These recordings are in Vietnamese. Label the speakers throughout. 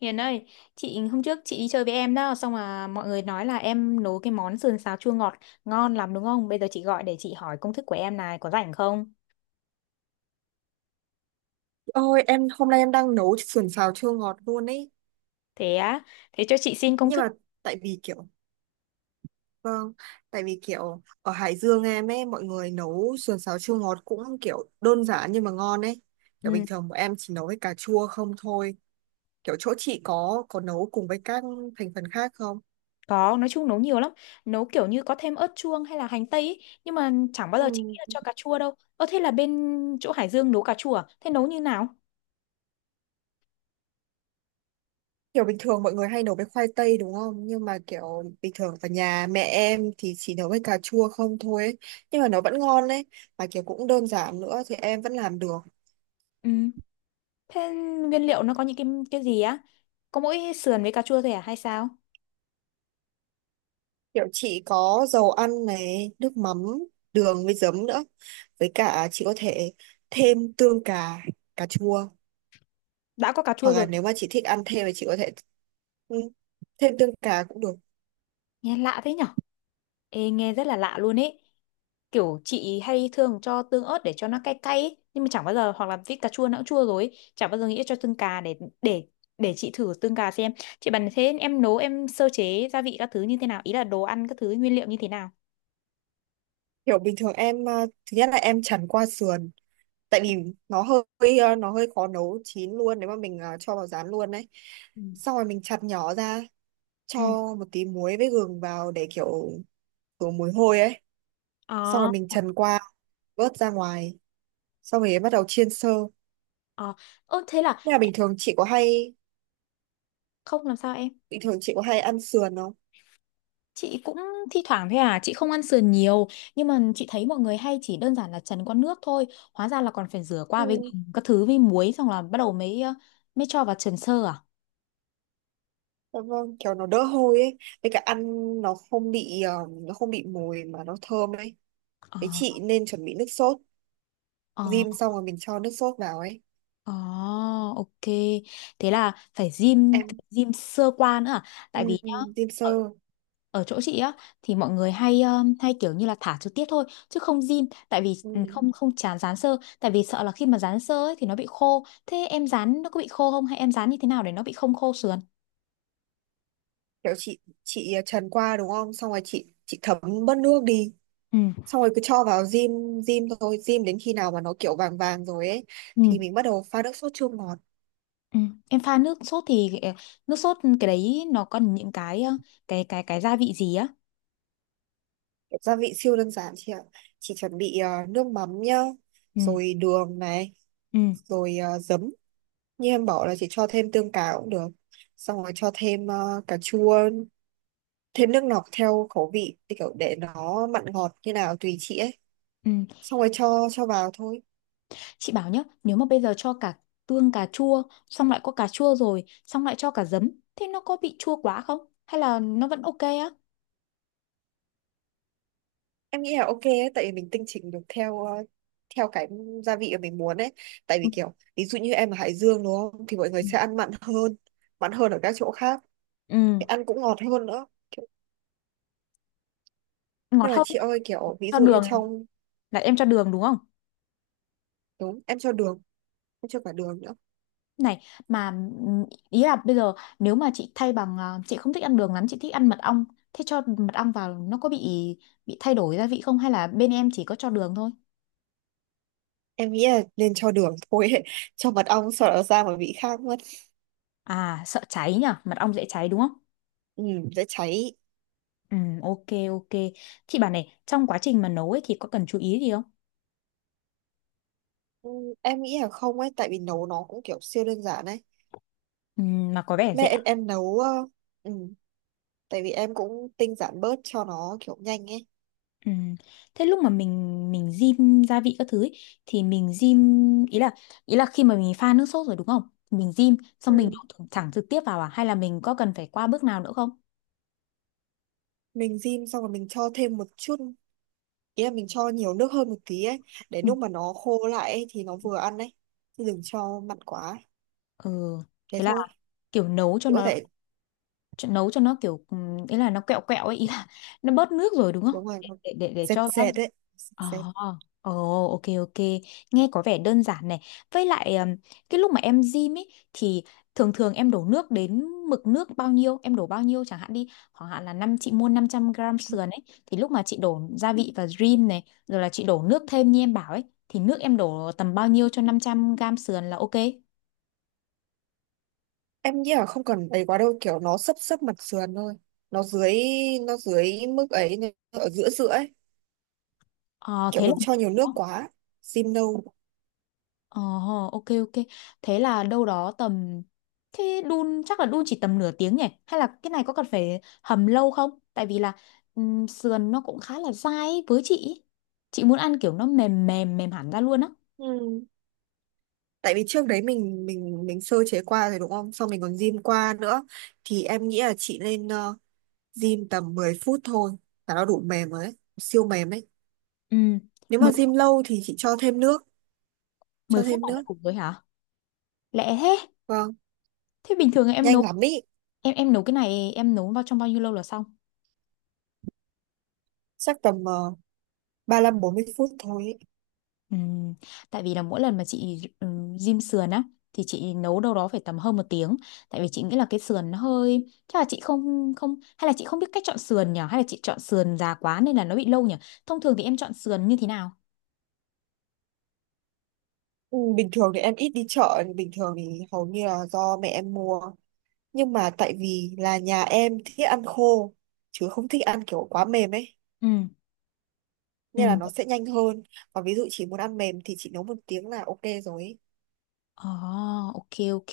Speaker 1: Hiền ơi, chị hôm trước chị đi chơi với em đó, xong mà mọi người nói là em nấu cái món sườn xào chua ngọt ngon lắm đúng không? Bây giờ chị gọi để chị hỏi công thức của em này, có rảnh không?
Speaker 2: Ôi, em hôm nay em đang nấu sườn xào chua ngọt luôn ấy.
Speaker 1: Thế á, thế cho chị xin công
Speaker 2: Nhưng
Speaker 1: thức.
Speaker 2: mà tại vì kiểu vâng tại vì kiểu ở Hải Dương em ấy mọi người nấu sườn xào chua ngọt cũng kiểu đơn giản nhưng mà ngon ấy. Kiểu bình
Speaker 1: Ừ,
Speaker 2: thường bọn em chỉ nấu với cà chua không thôi. Kiểu chỗ chị có nấu cùng với các thành phần khác không?
Speaker 1: có, nói chung nấu nhiều lắm. Nấu kiểu như có thêm ớt chuông hay là hành tây ý, nhưng mà chẳng bao giờ chị nghĩ là
Speaker 2: ừ.
Speaker 1: cho cà chua đâu. Ơ thế là bên chỗ Hải Dương nấu cà chua à? Thế nấu như nào?
Speaker 2: Kiểu bình thường mọi người hay nấu với khoai tây đúng không, nhưng mà kiểu bình thường ở nhà mẹ em thì chỉ nấu với cà chua không thôi ấy. Nhưng mà nó vẫn ngon đấy, mà kiểu cũng đơn giản nữa thì em vẫn làm được.
Speaker 1: Ừ, thế nguyên liệu nó có những cái gì á? Có mỗi sườn với cà chua thôi à hay sao?
Speaker 2: Kiểu chị có dầu ăn này, nước mắm, đường với giấm nữa. Với cả chị có thể thêm tương cà, cà chua.
Speaker 1: Đã có cà chua
Speaker 2: Hoặc
Speaker 1: rồi.
Speaker 2: là nếu mà chị thích ăn thêm thì chị có thể ừ, thêm tương cà cũng được.
Speaker 1: Nghe lạ thế nhở. Ê, nghe rất là lạ luôn ấy, kiểu chị hay thường cho tương ớt để cho nó cay cay ấy, nhưng mà chẳng bao giờ, hoặc là vít cà chua nó cũng chua rồi ấy, chẳng bao giờ nghĩ cho tương cà để để chị thử tương cà xem. Chị bảo, thế em nấu, em sơ chế gia vị các thứ như thế nào, ý là đồ ăn các thứ nguyên liệu như thế nào?
Speaker 2: Kiểu bình thường em, thứ nhất là em chần qua sườn. Tại vì nó hơi nó hơi khó nấu chín luôn nếu mà mình cho vào rán luôn đấy.
Speaker 1: Ừ.
Speaker 2: Xong rồi mình chặt nhỏ ra, cho
Speaker 1: Ừ.
Speaker 2: một tí muối với gừng vào để kiểu khử mùi hôi ấy. Xong rồi
Speaker 1: Ờ.
Speaker 2: mình trần qua, vớt ra ngoài. Xong rồi bắt đầu chiên sơ.
Speaker 1: Ờ. Ơ, thế là
Speaker 2: Nhà bình thường chị có hay
Speaker 1: không làm sao em?
Speaker 2: Bình thường chị có hay ăn sườn không?
Speaker 1: Chị cũng thi thoảng thôi à, chị không ăn sườn nhiều, nhưng mà chị thấy mọi người hay chỉ đơn giản là chần qua nước thôi, hóa ra là còn phải rửa
Speaker 2: Ừ.
Speaker 1: qua với gừng, các thứ với muối, xong là bắt đầu mới mới cho vào trần sơ à?
Speaker 2: Dạ vâng, kiểu nó đỡ hôi ấy, với cả ăn nó không bị nó không bị mùi mà nó thơm ấy. Thế
Speaker 1: Ờ.
Speaker 2: chị nên chuẩn bị nước sốt,
Speaker 1: Ờ.
Speaker 2: rim xong rồi mình cho nước sốt vào ấy.
Speaker 1: Ồ, ok. Thế là phải gym,
Speaker 2: Em
Speaker 1: gym sơ qua nữa à?
Speaker 2: ừ,
Speaker 1: Tại vì nhá,
Speaker 2: Rim
Speaker 1: ở,
Speaker 2: sơ.
Speaker 1: ở chỗ chị á thì mọi người hay hay kiểu như là thả trực tiếp thôi chứ không gym, tại vì
Speaker 2: Ừ.
Speaker 1: ừ, không không chán dán sơ, tại vì sợ là khi mà dán sơ ấy thì nó bị khô. Thế em dán nó có bị khô không, hay em dán như thế nào để nó bị không khô sườn?
Speaker 2: Kiểu chị trần qua đúng không? Xong rồi chị thấm bớt nước đi.
Speaker 1: Ừ.
Speaker 2: Xong rồi cứ cho vào rim rim thôi, rim đến khi nào mà nó kiểu vàng vàng rồi ấy
Speaker 1: Ừ.
Speaker 2: thì mình bắt đầu pha nước sốt chua ngọt.
Speaker 1: Ừ. Em pha nước sốt thì nước sốt cái đấy nó còn những cái cái gia vị gì á?
Speaker 2: Gia vị siêu đơn giản chị ạ, chỉ chuẩn bị nước mắm nhá,
Speaker 1: Ừ.
Speaker 2: rồi đường này,
Speaker 1: Ừ.
Speaker 2: rồi giấm. Như em bảo là chị cho thêm tương cà cũng được, xong rồi cho thêm cà chua, thêm nước lọc theo khẩu vị, thì kiểu để nó mặn ngọt như nào tùy chị ấy,
Speaker 1: Ừ.
Speaker 2: xong rồi cho vào thôi.
Speaker 1: Chị bảo nhá, nếu mà bây giờ cho cả tương cà chua, xong lại có cà chua rồi, xong lại cho cả giấm, thế nó có bị chua quá không? Hay là nó vẫn ok á?
Speaker 2: Em nghĩ là ok ấy, tại vì mình tinh chỉnh được theo theo cái gia vị mà mình muốn ấy. Tại
Speaker 1: Ừ.
Speaker 2: vì kiểu ví dụ như em ở Hải Dương đúng không thì mọi người sẽ ăn mặn hơn, mặn hơn ở các chỗ khác.
Speaker 1: Ừ,
Speaker 2: Thì ăn cũng ngọt hơn nữa.
Speaker 1: ngọt
Speaker 2: Nhưng mà
Speaker 1: hơn,
Speaker 2: chị ơi kiểu ví
Speaker 1: cho
Speaker 2: dụ như
Speaker 1: đường,
Speaker 2: trong
Speaker 1: là em cho đường đúng không?
Speaker 2: đúng, em cho đường, em cho cả đường nữa.
Speaker 1: Này, mà ừm, ý là bây giờ nếu mà chị thay bằng, à, chị không thích ăn đường lắm, chị thích ăn mật ong, thế cho mật ong vào nó có bị thay đổi gia vị không? Hay là bên em chỉ có cho đường thôi?
Speaker 2: Em nghĩ là nên cho đường thôi ấy. Cho mật ong sợ nó ra mà vị khác mất.
Speaker 1: À, sợ cháy nhỉ, mật ong dễ cháy đúng không?
Speaker 2: Ừ, dễ cháy.
Speaker 1: Ừ, ok, ok. Chị bảo này, trong quá trình mà nấu ấy thì có cần chú ý gì không?
Speaker 2: Ừ, em nghĩ là không ấy, tại vì nấu nó cũng kiểu siêu đơn giản ấy.
Speaker 1: Ừ, mà có vẻ
Speaker 2: Mẹ
Speaker 1: rẻ.
Speaker 2: em nấu ừ, tại vì em cũng tinh giản bớt cho nó kiểu nhanh ấy.
Speaker 1: Ừ. Thế lúc mà mình rim gia vị các thứ ấy, thì mình rim, ý là, ý là khi mà mình pha nước sốt rồi đúng không? Mình rim
Speaker 2: Ừ,
Speaker 1: xong mình đổ thẳng thẳng trực tiếp vào à, hay là mình có cần phải qua bước nào nữa không?
Speaker 2: mình rim xong rồi mình cho thêm một chút, ý là mình cho nhiều nước hơn một tí ấy, để
Speaker 1: Ừ.
Speaker 2: lúc mà nó khô lại ấy, thì nó vừa ăn ấy, chứ đừng cho mặn quá ấy.
Speaker 1: Ừ.
Speaker 2: Thế
Speaker 1: Thế là
Speaker 2: thôi,
Speaker 1: kiểu nấu cho
Speaker 2: chị có
Speaker 1: nó,
Speaker 2: thể
Speaker 1: nấu cho nó kiểu ừ, ý là nó quẹo quẹo ấy, ý là nó bớt nước rồi đúng không?
Speaker 2: đúng rồi, nó
Speaker 1: Để
Speaker 2: dệt
Speaker 1: cho nó.
Speaker 2: dệt đấy, dệt dệt.
Speaker 1: Ờ, ồ, ok ok, nghe có vẻ đơn giản này. Với lại cái lúc mà em gym ấy thì thường thường em đổ nước đến mực nước bao nhiêu, em đổ bao nhiêu chẳng hạn đi, khoảng hạn là năm, chị mua 500 gram sườn ấy, thì lúc mà chị đổ gia vị và rim này rồi là chị đổ nước thêm như em bảo ấy, thì nước em đổ tầm bao nhiêu cho 500 gram sườn là ok.
Speaker 2: Em nghĩ là không cần ấy quá đâu, kiểu nó sấp sấp mặt sườn thôi, nó dưới nó dưới mức ấy, nó ở giữa giữa ấy.
Speaker 1: Ờ
Speaker 2: Kiểu
Speaker 1: thế là.
Speaker 2: đừng cho nhiều nước quá, rim nâu.
Speaker 1: Ờ, ok ok. Thế là đâu đó tầm, thế đun chắc là đun chỉ tầm nửa tiếng nhỉ? Hay là cái này có cần phải hầm lâu không? Tại vì là sườn nó cũng khá là dai ấy, với chị ý. Chị muốn ăn kiểu nó mềm mềm mềm hẳn ra luôn á.
Speaker 2: Ừ. Tại vì trước đấy mình sơ chế qua rồi đúng không, xong mình còn rim qua nữa, thì em nghĩ là chị nên rim tầm 10 phút thôi là nó đủ mềm rồi ấy, siêu mềm ấy.
Speaker 1: Ừ,
Speaker 2: Nếu mà
Speaker 1: mười mười
Speaker 2: rim lâu thì chị cho thêm nước, cho
Speaker 1: phút
Speaker 2: thêm
Speaker 1: là đã
Speaker 2: nước.
Speaker 1: đủ rồi hả? Lẹ thế.
Speaker 2: Vâng,
Speaker 1: Thế bình thường em
Speaker 2: nhanh
Speaker 1: nấu,
Speaker 2: lắm ý.
Speaker 1: em nấu cái này em nấu vào trong bao nhiêu lâu là xong?
Speaker 2: Chắc tầm 35-40 phút thôi ý.
Speaker 1: Ừm, tại vì là mỗi lần mà chị rim sườn á thì chị nấu đâu đó phải tầm hơn 1 tiếng, tại vì chị nghĩ là cái sườn nó hơi, chắc là chị không không hay là chị không biết cách chọn sườn nhỉ, hay là chị chọn sườn già quá nên là nó bị lâu nhỉ. Thông thường thì em chọn sườn như thế nào?
Speaker 2: Ừ, bình thường thì em ít đi chợ, bình thường thì hầu như là do mẹ em mua. Nhưng mà tại vì là nhà em thích ăn khô, chứ không thích ăn kiểu quá mềm ấy,
Speaker 1: Ừ, ừ.
Speaker 2: nên là nó sẽ nhanh hơn. Còn ví dụ chị muốn ăn mềm thì chị nấu 1 tiếng là ok rồi ấy.
Speaker 1: Ồ, ok ok.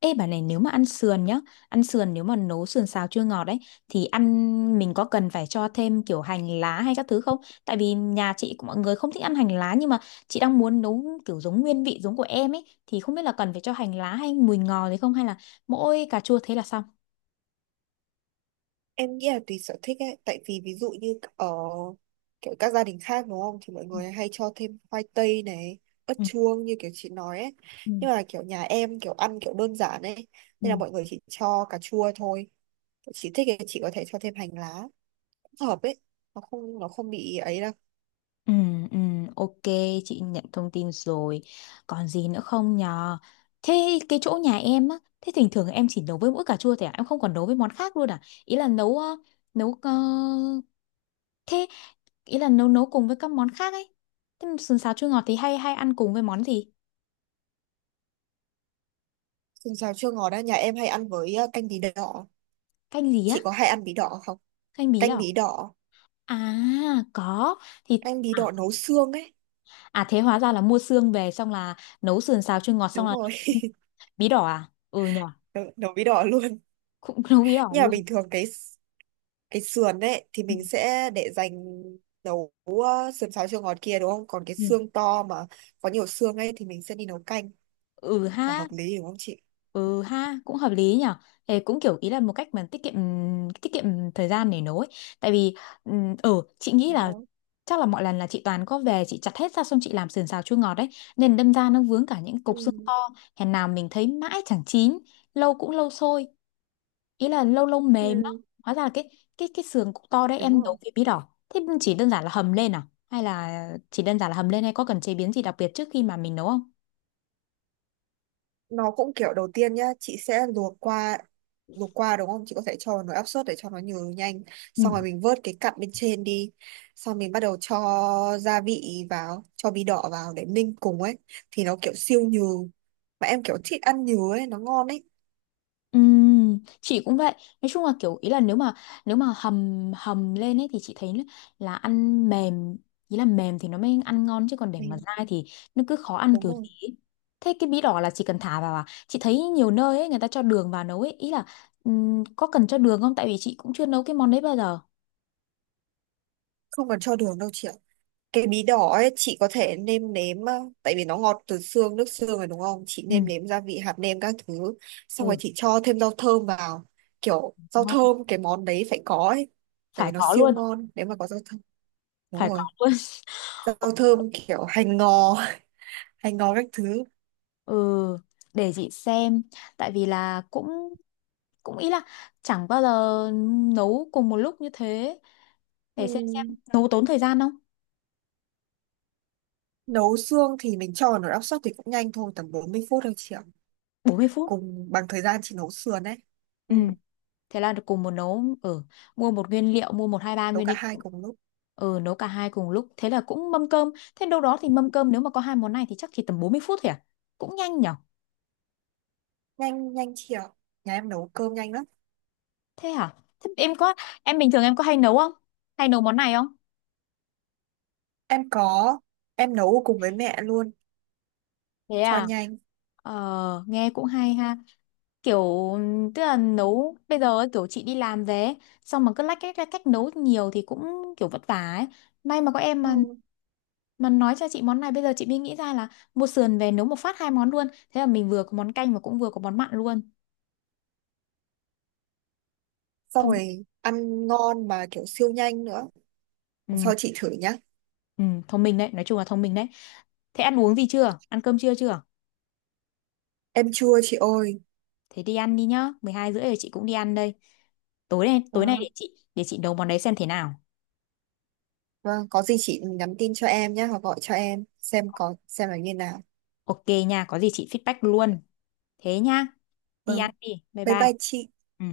Speaker 1: Ê bà này, nếu mà ăn sườn nhá, ăn sườn nếu mà nấu sườn xào chua ngọt đấy, thì ăn, mình có cần phải cho thêm kiểu hành lá hay các thứ không? Tại vì nhà chị cũng- mọi người không thích ăn hành lá, nhưng mà chị đang muốn nấu kiểu giống nguyên vị giống của em ấy, thì không biết là cần phải cho hành lá hay mùi ngò gì không, hay là mỗi cà chua thế là xong.
Speaker 2: Em nghĩ là tùy sở thích ấy, tại vì ví dụ như ở kiểu các gia đình khác đúng không thì mọi người hay cho thêm khoai tây này, ớt
Speaker 1: Ừ,
Speaker 2: chuông như kiểu chị nói ấy.
Speaker 1: ừ,
Speaker 2: Nhưng mà kiểu nhà em kiểu ăn kiểu đơn giản ấy,
Speaker 1: ừ.
Speaker 2: nên là mọi người chỉ cho cà chua thôi. Chị thích thì chị có thể cho thêm hành lá, hợp ấy, nó không bị ấy đâu.
Speaker 1: Ừ, ừ, ok, chị nhận thông tin rồi. Còn gì nữa không nhờ? Thế cái chỗ nhà em á, thế thỉnh thường em chỉ nấu với mỗi cà chua thôi à? Em không còn nấu với món khác luôn à? Ý là nấu nấu thế, ý là nấu nấu cùng với các món khác ấy. Thế mà sườn xào chua ngọt thì hay hay ăn cùng với món gì?
Speaker 2: Sườn xào chua ngọt á, nhà em hay ăn với canh bí đỏ.
Speaker 1: Canh gì á?
Speaker 2: Chị có hay ăn bí đỏ không?
Speaker 1: Canh bí
Speaker 2: Canh
Speaker 1: đỏ.
Speaker 2: bí đỏ,
Speaker 1: À, có. Thì
Speaker 2: canh bí đỏ
Speaker 1: à,
Speaker 2: nấu xương ấy.
Speaker 1: à thế hóa ra là mua xương về xong là nấu sườn xào chua ngọt, xong
Speaker 2: Đúng
Speaker 1: là
Speaker 2: rồi
Speaker 1: nấu bí đỏ à? Ừ nhờ,
Speaker 2: nấu bí đỏ luôn.
Speaker 1: cũng nấu bí đỏ
Speaker 2: Nhưng mà
Speaker 1: luôn.
Speaker 2: bình thường cái sườn ấy thì
Speaker 1: Ừ.
Speaker 2: mình sẽ để dành nấu sườn xào chua ngọt kia đúng không, còn cái
Speaker 1: Ừ.
Speaker 2: xương to mà có nhiều xương ấy thì mình sẽ đi nấu canh
Speaker 1: Ừ
Speaker 2: là
Speaker 1: ha.
Speaker 2: hợp lý đúng không chị?
Speaker 1: Ừ ha, cũng hợp lý nhở. Thế cũng kiểu, ý là một cách mà tiết kiệm thời gian để nấu ấy, tại vì ừ chị nghĩ
Speaker 2: Đúng
Speaker 1: là
Speaker 2: không?
Speaker 1: chắc là mọi lần là chị toàn có về chị chặt hết ra xong chị làm sườn xào chua ngọt đấy, nên đâm ra nó vướng cả những cục xương
Speaker 2: Ừ.
Speaker 1: to, hèn nào mình thấy mãi chẳng chín, lâu cũng lâu sôi, ý là lâu lâu
Speaker 2: Ừ.
Speaker 1: mềm lắm. Hóa ra là cái, cái sườn cục to đấy
Speaker 2: Đúng
Speaker 1: em
Speaker 2: rồi,
Speaker 1: nấu với bí đỏ, thế chỉ đơn giản là hầm lên à, hay là chỉ đơn giản là hầm lên hay có cần chế biến gì đặc biệt trước khi mà mình nấu không?
Speaker 2: nó cũng kiểu đầu tiên nhá, chị sẽ luộc qua, luộc qua đúng không, chị có thể cho vào nồi áp suất để cho nó nhừ nhanh, xong rồi mình vớt cái cặn bên trên đi, xong mình bắt đầu cho gia vị vào, cho bí đỏ vào để ninh cùng ấy, thì nó kiểu siêu nhừ, mà em kiểu thích ăn nhừ ấy, nó ngon ấy.
Speaker 1: Chị cũng vậy, nói chung là kiểu, ý là nếu mà, nếu mà hầm, hầm lên ấy thì chị thấy là ăn mềm, ý là mềm thì nó mới ăn ngon, chứ còn để
Speaker 2: Ừ,
Speaker 1: mà dai thì nó cứ khó ăn
Speaker 2: đúng
Speaker 1: kiểu
Speaker 2: rồi.
Speaker 1: gì ấy. Thế cái bí đỏ là chỉ cần thả vào à? Chị thấy nhiều nơi ấy người ta cho đường vào nấu ấy, ý là có cần cho đường không, tại vì chị cũng chưa nấu cái món đấy bao giờ.
Speaker 2: Không cần cho đường đâu chị ạ. Cái bí đỏ ấy chị có thể nêm nếm tại vì nó ngọt từ xương, nước xương rồi đúng không, chị
Speaker 1: Ừ.
Speaker 2: nêm nếm gia vị, hạt nêm các thứ, xong rồi
Speaker 1: Ừ.
Speaker 2: chị cho thêm rau thơm vào, kiểu rau
Speaker 1: Ngon,
Speaker 2: thơm cái món đấy phải có ấy, tại
Speaker 1: phải
Speaker 2: vì nó
Speaker 1: có
Speaker 2: siêu
Speaker 1: luôn,
Speaker 2: ngon nếu mà có rau thơm. Đúng
Speaker 1: phải có
Speaker 2: rồi,
Speaker 1: luôn.
Speaker 2: rau thơm kiểu hành ngò hành ngò các thứ.
Speaker 1: Ừ, để chị xem, tại vì là cũng, cũng ý là chẳng bao giờ nấu cùng một lúc như thế, để xem
Speaker 2: Ừm,
Speaker 1: nấu tốn thời gian không.
Speaker 2: nấu xương thì mình cho vào nồi áp suất thì cũng nhanh thôi, tầm 40 phút thôi chị ạ,
Speaker 1: 40 phút.
Speaker 2: cùng bằng thời gian chị nấu sườn ấy.
Speaker 1: Ừ,
Speaker 2: Ừm,
Speaker 1: thế là cùng một nấu ở, mua một nguyên liệu, mua một hai ba
Speaker 2: nấu
Speaker 1: nguyên
Speaker 2: cả
Speaker 1: liệu.
Speaker 2: hai cùng lúc.
Speaker 1: Ừ, nấu cả hai cùng lúc, thế là cũng mâm cơm, thế đâu đó thì mâm cơm nếu mà có hai món này thì chắc chỉ tầm 40 phút thôi à? Cũng nhanh nhở.
Speaker 2: Nhanh, nhanh chị ạ, nhà em nấu cơm nhanh lắm.
Speaker 1: Thế hả? Thế em có, em bình thường em có hay nấu không, hay nấu món này không?
Speaker 2: Em có, em nấu cùng với mẹ luôn
Speaker 1: Thế
Speaker 2: cho
Speaker 1: à?
Speaker 2: nhanh.
Speaker 1: Ờ, nghe cũng hay ha, kiểu tức là nấu bây giờ ấy, kiểu chị đi làm về ấy, xong mà cứ lách cách nấu nhiều thì cũng kiểu vất vả ấy, may mà có em
Speaker 2: Ừ.
Speaker 1: mà. Mà nói cho chị món này, bây giờ chị mới nghĩ ra là mua sườn về nấu một phát hai món luôn. Thế là mình vừa có món canh và cũng vừa có món mặn luôn.
Speaker 2: Xong
Speaker 1: Thông,
Speaker 2: rồi ăn ngon mà kiểu siêu nhanh nữa. Lần
Speaker 1: ừ,
Speaker 2: sau chị thử nhá.
Speaker 1: ừ, thông minh đấy, nói chung là thông minh đấy. Thế ăn uống gì chưa? Ăn cơm trưa chưa?
Speaker 2: Em chua chị ơi.
Speaker 1: Thế đi ăn đi nhá, 12 rưỡi rồi, chị cũng đi ăn đây. Tối nay
Speaker 2: Vâng,
Speaker 1: để chị nấu món đấy xem thế nào.
Speaker 2: vâng, có gì chị nhắn tin cho em nhé, hoặc gọi cho em xem có xem là như nào.
Speaker 1: Ok nha, có gì chị feedback luôn. Thế nha, đi ăn
Speaker 2: Vâng,
Speaker 1: đi. Bye
Speaker 2: bye
Speaker 1: bye.
Speaker 2: bye chị.
Speaker 1: Ừ.